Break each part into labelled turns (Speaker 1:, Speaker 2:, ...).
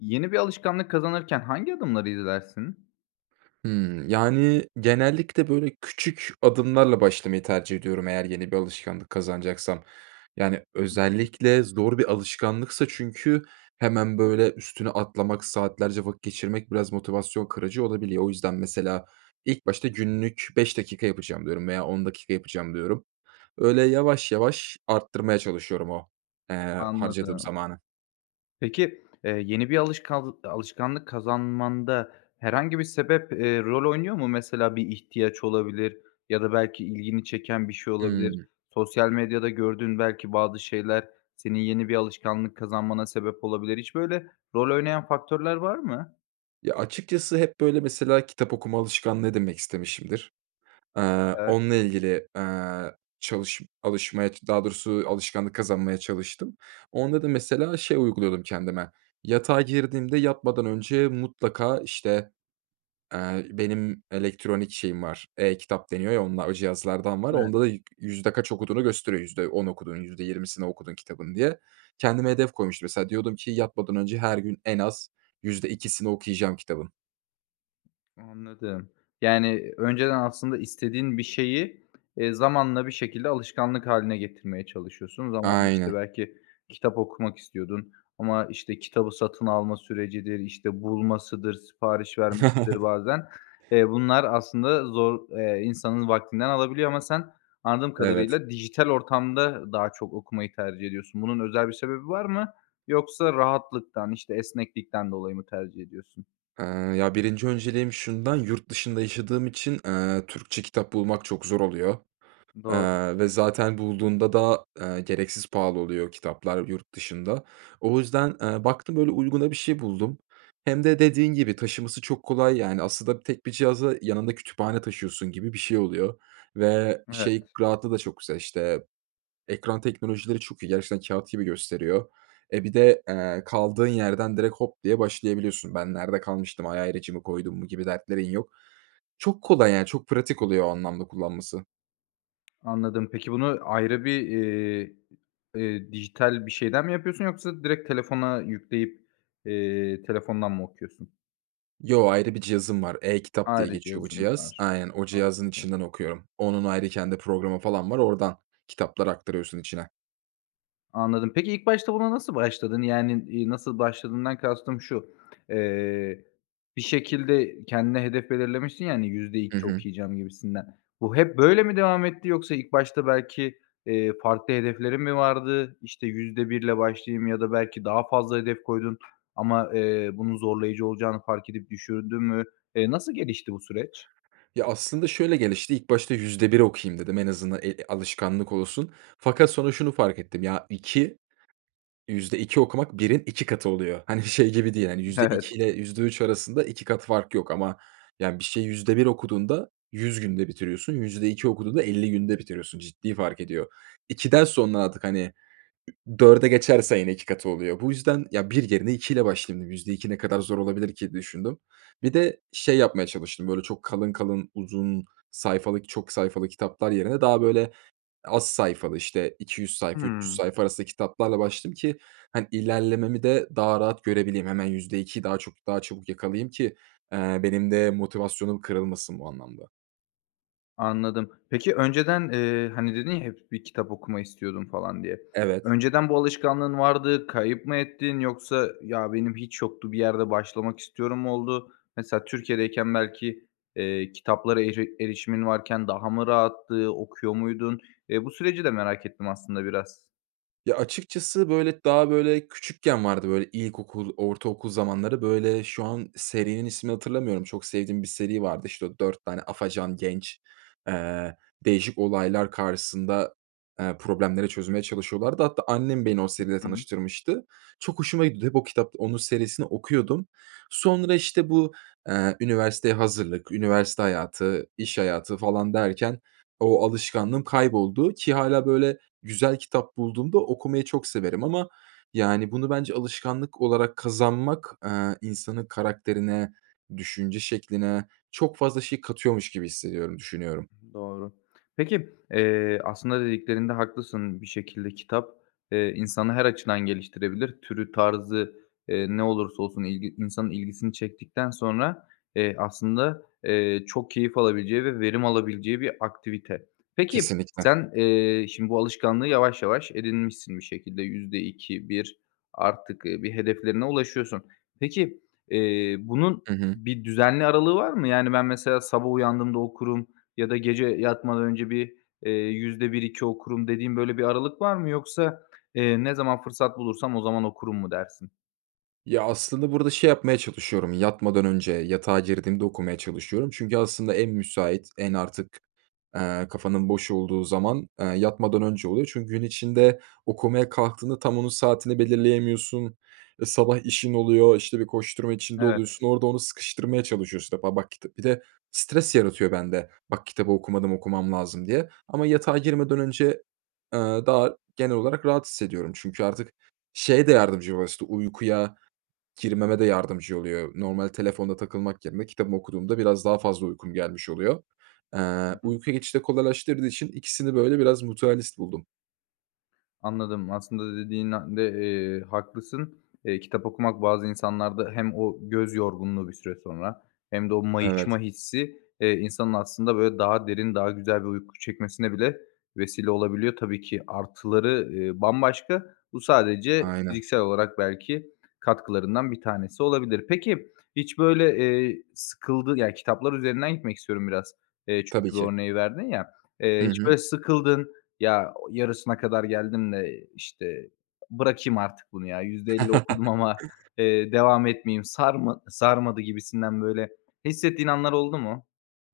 Speaker 1: Yeni bir alışkanlık kazanırken hangi adımları izlersin?
Speaker 2: Hımm. Yani, genellikle, böyle, küçük adımlarla başlamayı tercih ediyorum, eğer yeni bir alışkanlık kazanacaksam. Yani, özellikle zor bir alışkanlıksa çünkü hemen böyle üstüne atlamak, saatlerce vakit geçirmek biraz motivasyon kırıcı olabiliyor. O yüzden, mesela, ilk başta günlük 5 dakika yapacağım diyorum veya 10 dakika yapacağım diyorum. Öyle yavaş yavaş arttırmaya çalışıyorum o, eee, harcadığım
Speaker 1: Anladım.
Speaker 2: zamanı.
Speaker 1: Peki, eee, yeni bir alışkanl alışkanlık kazanmanda herhangi bir sebep, eee, rol oynuyor mu? Mesela, bir ihtiyaç olabilir ya da belki ilgini çeken bir şey olabilir.
Speaker 2: Hımm.
Speaker 1: Sosyal medyada gördüğün belki bazı şeyler senin yeni bir alışkanlık kazanmana sebep olabilir. Hiç böyle rol oynayan faktörler var mı?
Speaker 2: Ya, açıkçası hep, böyle, mesela, kitap okuma alışkanlığı edinmek istemişimdir. Eee,
Speaker 1: [unintelligible]
Speaker 2: onunla ilgili, eee, çalış alışmaya, daha doğrusu alışkanlık kazanmaya çalıştım. Onda da, mesela, şey uyguluyordum kendime. Yatağa girdiğimde, yatmadan önce mutlaka, işte, eee, benim elektronik şeyim var, e-kitap deniyor ya, onla o cihazlardan var.
Speaker 1: [unintelligible]
Speaker 2: Onda da yüzde kaç okuduğunu gösteriyor, %10 okudun, %20'sini okudun kitabın diye. Kendime hedef koymuştum, mesela, diyordum ki, yatmadan önce her gün en az %2'sini okuyacağım kitabın.
Speaker 1: Anladım. Yani, önceden aslında istediğin bir şeyi, eee, zamanla bir şekilde alışkanlık hâline getirmeye çalışıyorsun. Zamanla, işte,
Speaker 2: Aynen.
Speaker 1: belki kitap okumak istiyordun ama, işte, kitabı satın alma sürecidir, işte, bulmasıdır, sipariş vermesidir, bazen, eee, bunlar aslında zor. Eee, insanın vaktinden alabiliyor ama sen anladığım
Speaker 2: Evet.
Speaker 1: kadarıyla dijital ortamda daha çok okumayı tercih ediyorsun. Bunun özel bir sebebi var mı? Yoksa rahatlıktan, işte, esneklikten dolayı mı tercih ediyorsun?
Speaker 2: Iıı, ya, 1'nci önceliğim şundan: Yurt dışında yaşadığım için, ııı, Türkçe kitap bulmak çok zor oluyor,
Speaker 1: Doğru.
Speaker 2: ııı, ve zaten bulduğumda da, ııı, gereksiz pahalı oluyor, kitaplar yurt dışında. O yüzden, ııı, baktım öyle uyguna bir şey buldum. Hem de dediğin gibi taşıması çok kolay, yani, aslında tek bir cihaza yanında kütüphane taşıyorsun gibi bir şey oluyor ve şey,
Speaker 1: Evet.
Speaker 2: rahatlığı da çok güzel. İşte, ekran teknolojileri çok iyi. Gerçekten kâğıt gibi gösteriyor. E, bir de, eee, kaldığın yerden direkt hop diye başlayabiliyorsun. “Ben nerede kalmıştım, ay, ayracımı koydum mu?” gibi dertlerin yok. Çok kolay, yani. Çok pratik oluyor o anlamda kullanması.
Speaker 1: Anladım peki bunu ayrı bir, eee, eee, dijital bir şeyden mi yapıyorsun yoksa direkt telefona yükleyip, eee, telefondan mı okuyorsun?
Speaker 2: Yo, ayrı bir cihazım var, e-Kitap diye
Speaker 1: Ayrıca
Speaker 2: geçiyor bu
Speaker 1: cihazın
Speaker 2: cihaz.
Speaker 1: var.
Speaker 2: Aynen o cihazın
Speaker 1: Anladım.
Speaker 2: içinden okuyorum. Onun ayrı kendi programı falan var, oradan kitaplar aktarıyorsun içine.
Speaker 1: Anladım. Peki, ilk başta buna nasıl başladın? Yani, eee, nasıl başladığından kastım şu: Eee, bir şekilde kendine hedef belirlemişsin ya, hani, yüzde
Speaker 2: Hı
Speaker 1: iki
Speaker 2: hı.
Speaker 1: okuyacağım gibisinden. Bu hep böyle mi devam etti yoksa ilk başta belki, eee, farklı hedeflerin mi vardı? İşte %1 ile başlayayım ya da belki daha fazla hedef koydun ama, eee, bunun zorlayıcı olacağını fark edip düşürdün mü? Eee, nasıl gelişti bu süreç?
Speaker 2: Ya, aslında şöyle gelişti, ilk başta %1 okuyayım dedim. En azından, eee, alışkanlık olsun. Fakat sonra şunu fark ettim ya, 2, %2 okumak 1'in 2 katı oluyor. Hani, şey gibi değil. Hani, yüzde
Speaker 1: Evet.
Speaker 2: iki ile %3 arasında 2 kat fark yok ama yani bir şeyi %1 okuduğunda 100 günde bitiriyorsun, %2 okuduğunda 50 günde bitiriyorsun. Ciddi fark ediyor. 2'den sonra artık hani, ü 4'e geçerse yine 2 katı oluyor. Bu yüzden ya 1 yerine 2 ile başlayayım dedim. %2 ne kadar zor olabilir ki düşündüm. Bir de şey yapmaya çalıştım böyle çok kalın kalın, uzun sayfalık, çok sayfalı kitaplar yerine daha böyle az sayfalı işte 200 sayfa, 300
Speaker 1: Hıı.
Speaker 2: sayfa arasında kitaplarla başladım ki. Hani, ilerlememi de daha rahat görebileyim. Hemen %2'yi daha çok daha çabuk yakalayayım ki, eee, benim de motivasyonum kırılmasın bu anlamda.
Speaker 1: Anladım. Peki, önceden, eee, hani, dedin ya hep bir kitap okuma istiyordum falan diye.
Speaker 2: Evet.
Speaker 1: Önceden bu alışkanlığın vardı, kayıp mı ettin yoksa ya benim hiç yoktu bir yerde başlamak istiyorum mu oldu? Mesela Türkiye'deyken belki, eee, kitaplara eri erişimin varken daha mı rahattı, okuyor muydun? Eee, bu süreci de merak ettim aslında biraz.
Speaker 2: Ya, açıkçası böyle daha böyle küçükken vardı. Böyle ilkokul, ortaokul zamanları. Böyle şu an serinin ismini hatırlamıyorum. Çok sevdiğim bir seri vardı. İşte o 4 tane afacan genç, eee, değişik olaylar karşısında, eee, problemleri çözmeye çalışıyorlardı. Hatta annem beni o seriyle
Speaker 1: Hı hı.
Speaker 2: tanıştırmıştı. Çok hoşuma gitti. Hep o kitap onun serisini okuyordum. Sonra işte bu, eee, üniversiteye hazırlık, üniversite hayatı, iş hayatı falan derken o alışkanlığım kayboldu ki hâlâ böyle güzel kitap bulduğumda okumayı çok severim ama, yani, bunu bence alışkanlık olarak kazanmak, eee, insanın karakterine, düşünce şekline çok fazla şey katıyormuş gibi hissediyorum, düşünüyorum.
Speaker 1: I hı, doğru. Peki, eee, aslında dediklerinde haklısın bir şekilde kitap, eee, insanı her açıdan geliştirebilir, türü tarzı, eee, ne olursa olsun ilgi insanın ilgisini çektikten sonra, eee, aslında, eee, çok keyif alabileceği ve verim alabileceği bir aktivite. Peki,
Speaker 2: Kesinlikle.
Speaker 1: sen, eee, şimdi bu alışkanlığı yavaş yavaş edinmişsin bir şekilde %2-%1 artık, eee, bir hedeflerine ulaşıyorsun. Peki, eee, bunun
Speaker 2: Hı hı.
Speaker 1: bir düzenli aralığı var mı? Yani, ben mesela sabah uyandığımda okurum ya da gece yatmadan önce bir, eee, %1-%2 okurum dediğin böyle bir aralık var mı? Yoksa, eee, ne zaman fırsat bulursam o zaman okurum mu dersin?
Speaker 2: Ya, aslında burada şey yapmaya çalışıyorum yatmadan önce yatağa girdiğimde okumaya çalışıyorum. Çünkü aslında en müsait en artık, eee, kafanın boş olduğu zaman, eee, yatmadan önce oluyor. Çünkü gün içinde okumaya kalktığında tam onun saatini belirleyemiyorsun. Iıı, sabah işin oluyor, işte bir koşturma içinde
Speaker 1: Evet.
Speaker 2: oluyorsun. Orada onu sıkıştırmaya çalışıyorsun işte ba bak kita. Bir de stres yaratıyor bende bak kitabı okumadım okumam lazım diye. Ama yatağa girmeden önce, eee, daha genel olarak rahat hissediyorum. Çünkü artık şeye de yardımcı [unintelligible] işte uykuya girmeme de yardımcı oluyor. Normal telefonda takılmak yerine kitabımı okuduğumda biraz daha fazla uykum gelmiş oluyor. Eee,
Speaker 1: Hı hı.
Speaker 2: uykuya geçişi de kolaylaştırdığı için ikisini böyle biraz mutualist buldum.
Speaker 1: Anladım, aslında da dediğin de, eee, haklısın. Eee, kitap okumak bazı insanlarda hem o göz yorgunluğu bir süre sonra hem de o mayışma
Speaker 2: Evet.
Speaker 1: hissi, eee, insanın aslında, böyle, daha derin, daha güzel bir uyku çekmesine bile vesile olabiliyor. Tabii ki artıları, eee, bambaşka, bu sadece
Speaker 2: Aynen.
Speaker 1: fiziksel olarak belki katkılarından bir tanesi olabilir. Peki, hiç böyle, eee, sıkıldı ya, kitaplar üzerinden gitmek istiyorum biraz, eee,
Speaker 2: Tabii
Speaker 1: çünkü bu
Speaker 2: ki.
Speaker 1: örneği verdin ya, eee,
Speaker 2: Hı
Speaker 1: hiç
Speaker 2: hı.
Speaker 1: böyle sıkıldın, ya, o yarısına kadar geldim de, işte, bırakayım artık bunu, ya, %50 okudum ama, eee, devam etmeyeyim, sarma sarmadı gibisinden, böyle, hissettiğin anlar oldu mu?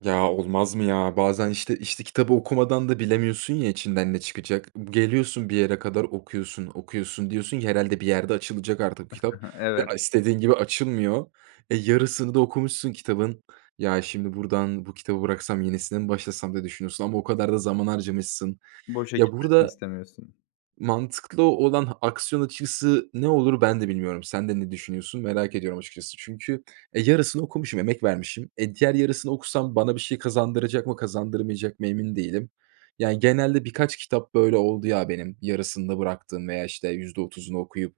Speaker 2: Ya, olmaz mı ya? Bazen, işte işte, kitabı okumadan da bilemiyorsun, ya, içinden ne çıkacak? B geliyorsun bir yere kadar okuyorsun, okuyorsun, diyorsun ki herhâlde bir yerde açılacak artık bu kitap ve,
Speaker 1: Evet.
Speaker 2: a istediğin gibi açılmıyor. E, yarısını da okumuşsun kitabın, ya, şimdi buradan bu kitabı bıraksam yenisine mi başlasam diye düşünüyorsun ama o kadar da zaman harcamışsın.
Speaker 1: Boşa
Speaker 2: Ya,
Speaker 1: gitmesini
Speaker 2: burada
Speaker 1: istemiyorsun.
Speaker 2: mantıklı olan aksiyon açıkçası ne olur, ben de bilmiyorum. Sen de ne düşünüyorsun, merak ediyorum açıkçası. Çünkü, e, yarısını okumuşum, emek vermişim. E, diğer yarısını okusam bana bir şey kazandıracak mı, kazandırmayacak mı, emin değilim. Yani, genelde birkaç kitap böyle oldu, ya, benim, yarısında bıraktığım veya, işte, %30'unu okuyup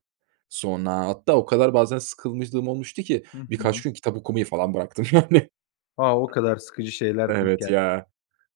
Speaker 2: sonra, hatta o kadar bazen sıkılmışlığım olmuştu ki
Speaker 1: Hı
Speaker 2: birkaç
Speaker 1: hı.
Speaker 2: gün kitap okumayı falan bıraktım, yani.
Speaker 1: A, o kadar sıkıcı şeyler denk
Speaker 2: Evet, ya.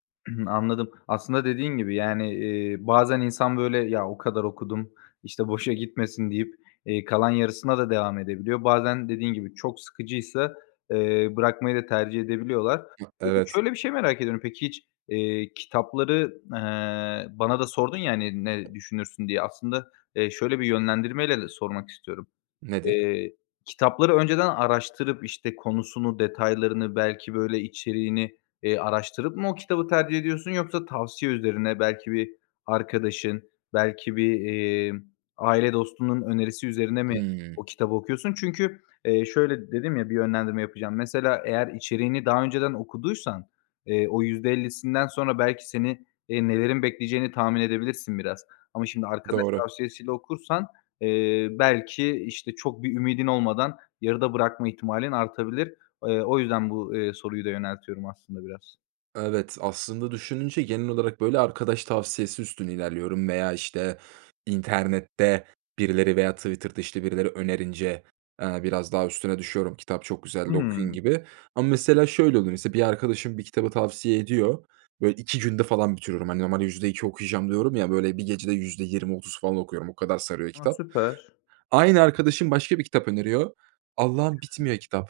Speaker 1: geldi. Anladım. Aslında dediğin gibi, yani, eee, bazen insan, böyle, ya, o kadar okudum, işte, boşa gitmesin deyip, eee, kalan yarısına da devam edebiliyor. Bazen dediğin gibi çok sıkıcıysa, eee, bırakmayı da tercih edebiliyorlar.
Speaker 2: Ma
Speaker 1: Eee,
Speaker 2: Evet.
Speaker 1: şöyle bir şey merak ediyorum. Peki, hiç, eee, kitapları, eee, bana da sordun, ya, hani, ne düşünürsün diye. Aslında, eee, şöyle bir yönlendirmeyle de sormak istiyorum.
Speaker 2: Nedir?
Speaker 1: Eee, kitapları önceden araştırıp, işte, konusunu, detaylarını, belki, böyle, içeriğini, eee, araştırıp mı o kitabı tercih ediyorsun yoksa tavsiye üzerine, belki bir arkadaşın, belki bir, emm, aile dostunun önerisi üzerine mi
Speaker 2: Imm.
Speaker 1: o kitabı okuyorsun? Çünkü, eee, şöyle dedim, ya, bir yönlendirme yapacağım. Mesela, eğer içeriğini daha önceden okuduysan, eee, o %50'sinden sonra belki seni, eee, nelerin bekleyeceğini tahmin edebilirsin biraz. Ama şimdi arkadaş
Speaker 2: Doğru.
Speaker 1: tavsiyesiyle okursan, eee, belki, işte, çok bir ümidin olmadan yarıda bırakma ihtimalin artabilir. Eee, o yüzden bu, eee, soruyu da yöneltiyorum aslında biraz.
Speaker 2: Evet, aslında düşününce genel olarak, böyle, arkadaş tavsiyesi üstüne ilerliyorum veya, işte, internette birileri veya Twitter’da, işte, birileri önerince, eee, biraz daha üstüne düşüyorum, "Kitap çok güzeldi, okuyun."
Speaker 1: Hımm.
Speaker 2: gibi ama, mesela, şöyle oluyor. Mesela, bir arkadaşım bir kitabı tavsiye ediyor. Böyle 2 günde falan bitiriyorum. Hani, normalde %2 okuyacağım diyorum ya, böyle, bir gecede %20-30 falan okuyorum. O kadar sarıyor
Speaker 1: A,
Speaker 2: kitap.
Speaker 1: süper.
Speaker 2: Aynı arkadaşım başka bir kitap öneriyor. Allah’ım, bitmiyor kitap.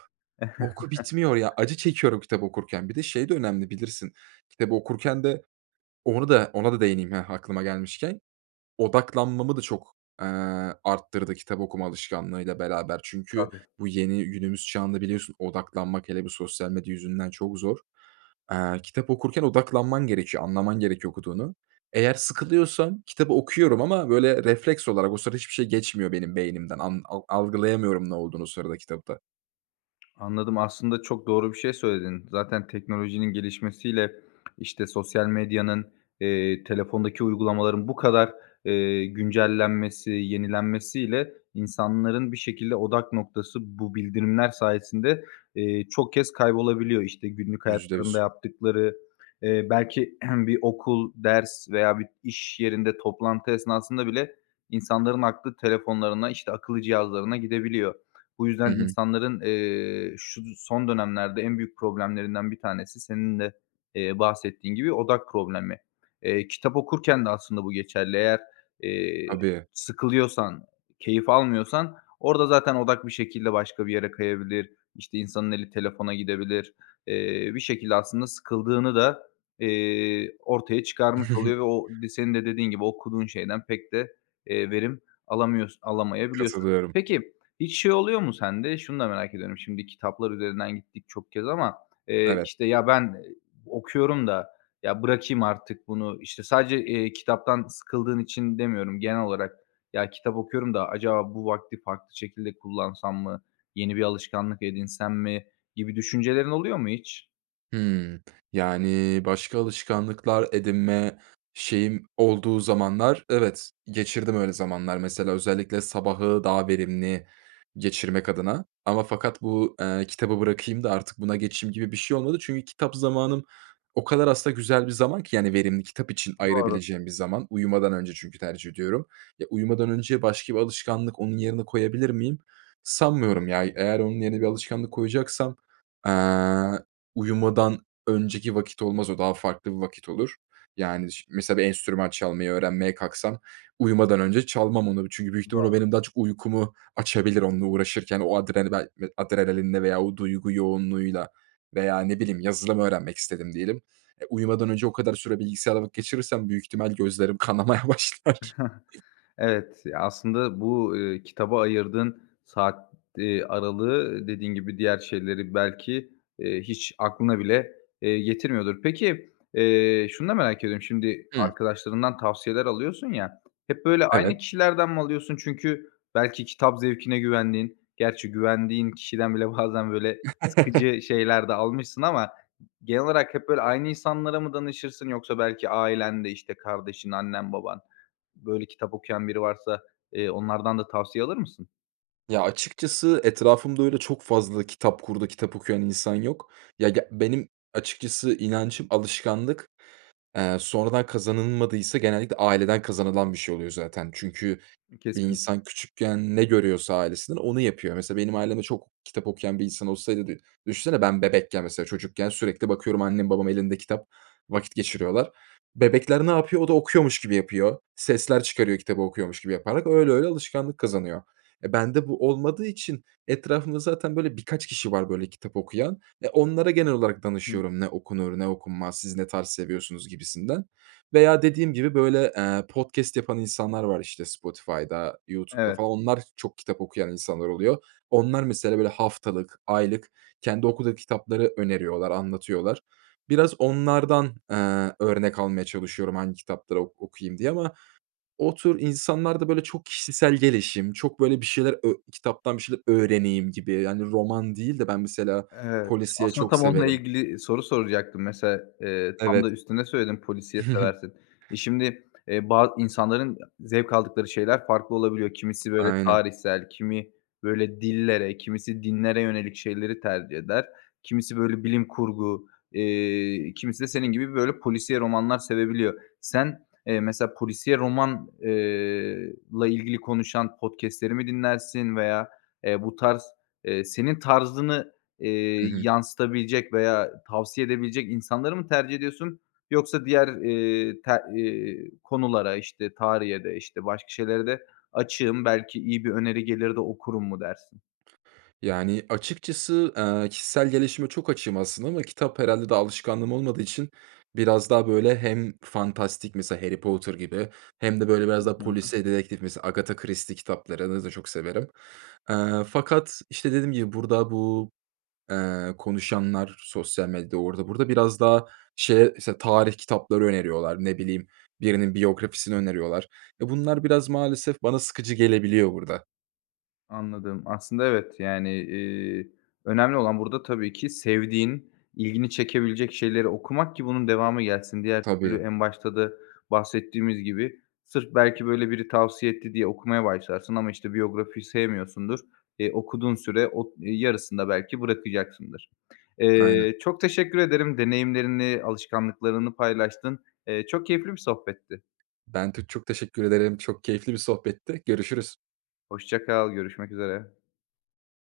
Speaker 2: Oku, bitmiyor ya. Acı çekiyorum kitabı okurken. Bir de şey de önemli, bilirsin, kitabı okurken de Onu da ona da değineyim, heh, aklıma gelmişken. Odaklanmamı da çok, eee, arttırdı kitap okuma alışkanlığıyla beraber. Çünkü
Speaker 1: Tabii.
Speaker 2: bu yeni günümüz çağında biliyorsun odaklanmak, hele bir sosyal medya yüzünden, çok zor. Aaa, kitap okurken odaklanman gerekiyor, anlaman gerekiyor okuduğunu. Eğer sıkılıyorsam kitabı okuyorum ama, böyle, refleks olarak o sırada hiçbir şey geçmiyor benim beynimden. An al algılayamıyorum ne olduğunu o sırada kitapta.
Speaker 1: Anladım, aslında çok doğru bir şey söyledin. Zaten teknolojinin gelişmesiyle, işte, sosyal medyanın, eee, telefondaki uygulamaların bu kadar, eee, güncellenmesi, yenilenmesiyle insanların bir şekilde odak noktası bu bildirimler sayesinde, eee, çok kez kaybolabiliyor. İşte, günlük
Speaker 2: Yüzde
Speaker 1: hayatlarında
Speaker 2: yüz.
Speaker 1: yaptıkları, eee, belki bir okul, ders veya bir işyerinde toplantı esnasında bile insanların aklı telefonlarına, işte, akıllı cihazlarına gidebiliyor. Bu
Speaker 2: Hı
Speaker 1: yüzden
Speaker 2: hı.
Speaker 1: insanların, eee, şu d son dönemlerde en büyük problemlerinden bir tanesi, senin de, eee, bahsettiğin gibi, odak problemi. Eee, kitap okurken de aslında bu geçerli. Eğer, eee,
Speaker 2: Tabii.
Speaker 1: sıkılıyorsan, keyif almıyorsan orada zaten odak bir şekilde başka bir yere kayabilir. İşte, insanın eli telefona gidebilir. Eee, bir şekilde aslında sıkıldığını da, eee, ortaya çıkarmış oluyor ve o di senin de dediğin gibi, okuduğun şeyden pek de, eee, verim alamıyors alamayabiliyorsun.
Speaker 2: Katılıyorum.
Speaker 1: Peki, hiç şey oluyor mu sende? Şunu da merak ediyorum. Şimdi, kitaplar üzerinden gittik çok kez ama, eee,
Speaker 2: Evet.
Speaker 1: işte, ya, ben ı okuyorum da, ya, bırakayım artık bunu, işte, sadece, eee, kitaptan sıkıldığın için demiyorum genel olarak. Ya, kitap okuyorum da acaba bu vakti farklı şekilde kullansam mı, yeni bir alışkanlık edinsem mi gibi düşüncelerin oluyor mu hiç?
Speaker 2: Hımm. Yani, başka alışkanlıklar edinme şeyim olduğu zamanlar, evet, geçirdim öyle zamanlar. Mesela, özellikle sabahı daha verimli geçirmek adına ama fakat bu, eee, kitabı bırakayım da artık buna geçeyim gibi bir şey olmadı. Çünkü kitap zamanım o kadar aslında güzel bir zaman ki, yani, verimli, kitap için
Speaker 1: Doğru.
Speaker 2: ayırabileceğim bir zaman. Uyumadan önce çünkü tercih ediyorum. Ya, uyumadan önce başka bir alışkanlık onun yerine koyabilir miyim? Sanmıyorum, ya. Eğer onun yerine bir alışkanlık koyacaksam, eee, uyumadan önceki vakit olmaz. O daha farklı bir vakit olur. Yani, şi mesela, bir enstrüman çalmayı öğrenmeye kalksam, uyumadan önce çalmam onu çünkü büyük ihtimal o
Speaker 1: Doğru.
Speaker 2: benim daha çok uykumu açabilir onunla uğraşırken. O adren bel adrenalinle veya o duygu yoğunluğuyla veya, ne bileyim, yazılım öğrenmek istedim diyelim. E, uyumadan önce o kadar süre bilgisayarda vakit geçirirsem büyük ihtimal gözlerim kanamaya başlar.
Speaker 1: Evet. Ya, aslında bu, ııı, kitaba ayırdığın saat, eee, aralığı, dediğin gibi, diğer şeyleri belki, eee, hiç aklına bile, eee, getirmiyordur. Peki, eee, şunu da merak ediyorum, şimdi
Speaker 2: Hı.
Speaker 1: arkadaşlarından tavsiyeler alıyorsun ya, hep böyle aynı
Speaker 2: Evet.
Speaker 1: kişilerden mi alıyorsun? Çünkü belki kitap zevkine güvendiğin, gerçi güvendiğin kişiden bile bazen, böyle, sıkıcı şeyler de almışsın ama g genel olarak hep böyle aynı insanlara mı danışırsın yoksa belki ailende, işte, kardeşin, annen, baban, böyle, kitap okuyan biri varsa, eee, onlardan da tavsiye alır mısın?
Speaker 2: Ya, açıkçası, etrafımda, öyle çok fazla kitap kurdu, kitap okuyan insan yok. Ya, ge benim, açıkçası, inancım alışkanlık, eee, sonradan kazanılmadıysa, genellikle, aileden kazanılan bir şey oluyor, zaten. Çünkü bir
Speaker 1: Kesin.
Speaker 2: insan küçükken ne görüyorsa ailesinden onu yapıyor. Mesela, benim ailemde çok kitap okuyan bir insan olsaydı dü düşünsene ben bebekken, mesela, çocukken sürekli bakıyorum, annem babam elinde kitap vakit geçiriyorlar. Bebekler ne yapıyor? O da okuyormuş gibi yapıyor, sesler çıkarıyor kitabı okuyormuş gibi yaparak. Öyle öyle alışkanlık kazanıyor. E, bende bu olmadığı için etrafımda zaten böyle birkaç kişi var böyle kitap okuyan. E, onlara genel olarak
Speaker 1: Hı hı.
Speaker 2: danışıyorum, ne okunur ne okunmaz, siz ne tarz seviyorsunuz, gibisinden. Veya dediğim gibi böyle, eee, podcast yapan insanlar var, işte, Spotify'da, YouTube'da
Speaker 1: Evet.
Speaker 2: falan. Onlar, çok kitap okuyan insanlar oluyor. Onlar, mesela, böyle, haftalık, aylık kendi okuduğu kitapları öneriyorlar, anlatıyorlar. Biraz onlardan, eee, örnek almaya çalışıyorum, hangi kitapları ok okuyayım diye. Ama o tür insanlar da böyle çok kişisel gelişim, çok böyle bir şeyler ö kitaptan bir şeyler öğreneyim gibi. Yani, roman değil de ben, mesela,
Speaker 1: Evet,
Speaker 2: polisiye
Speaker 1: aslında,
Speaker 2: çok
Speaker 1: tam onunla
Speaker 2: severim.
Speaker 1: ilgili, eee, soru soracaktım, mesela. Eee, tam
Speaker 2: Evet.
Speaker 1: da üstüne söyledim, polisiye seversin. E, şimdi, eee, ba insanların zevk aldıkları şeyler farklı olabiliyor. Kimisi böyle
Speaker 2: Aynen.
Speaker 1: tarihsel, kimi böyle dillere, kimisi dinlere yönelik şeyleri tercih eder. Kimisi böyle bilim kurgu, eee, kimisi de senin gibi böyle polisiye romanlar sevebiliyor. Sen, eee, mesela, polisiye roman eee, la ilgili konuşan podcast'leri mi dinlersin veya, eee, bu tarz, eee, senin tarzını, eee,
Speaker 2: Hı hı.
Speaker 1: yansıtabilecek veya tavsiye edebilecek insanları mı tercih ediyorsun yoksa diğer, eee, te eee, konulara, işte, tarihe de, işte, başka şeylere de açığım, belki iyi bir öneri gelir de okurum mu dersin?
Speaker 2: Yani, açıkçası, eee, kişisel gelişime çok açığım, aslında, ama kitap, herhâlde, daha alışkanlığım olmadığı için biraz daha böyle hem fantastik, mesela Harry Potter gibi hem de böyle biraz
Speaker 1: Hı.
Speaker 2: daha
Speaker 1: Hı hı.
Speaker 2: polisiye dedektif, mesela Agatha Christie kitaplarını da çok severim. Eee, fakat, işte, dediğim gibi burada bu, eee, konuşanlar, sosyal medyada, orada burada, biraz daha, şeye, mesela, tarih kitapları öneriyorlar. Ne bileyim, birinin biyografisini öneriyorlar. E, bunlar, biraz maalesef, bana sıkıcı gelebiliyor burada.
Speaker 1: Anladım, aslında, evet, yani, eee, önemli olan burada, tabii ki, sevdiğin, ilgini çekebilecek şeyleri okumak ki bunun devamı gelsin. Diğer türlü,
Speaker 2: Tabii.
Speaker 1: en başta da bahsettiğimiz gibi, sırf belki böyle biri tavsiye etti diye okumaya başlarsın ama, işte, biyografiyi sevmiyorsundur. Eee, okuduğun süre o ııı, yarısında belki bırakacaksındır.
Speaker 2: Aynen.
Speaker 1: Eee, çok teşekkür ederim deneyimlerini, alışkanlıklarını paylaştın. Eee, çok keyifli bir sohbetti.
Speaker 2: Ben tü çok teşekkür ederim. Çok keyifli bir sohbetti. Görüşürüz.
Speaker 1: Hoşça kal, görüşmek üzere.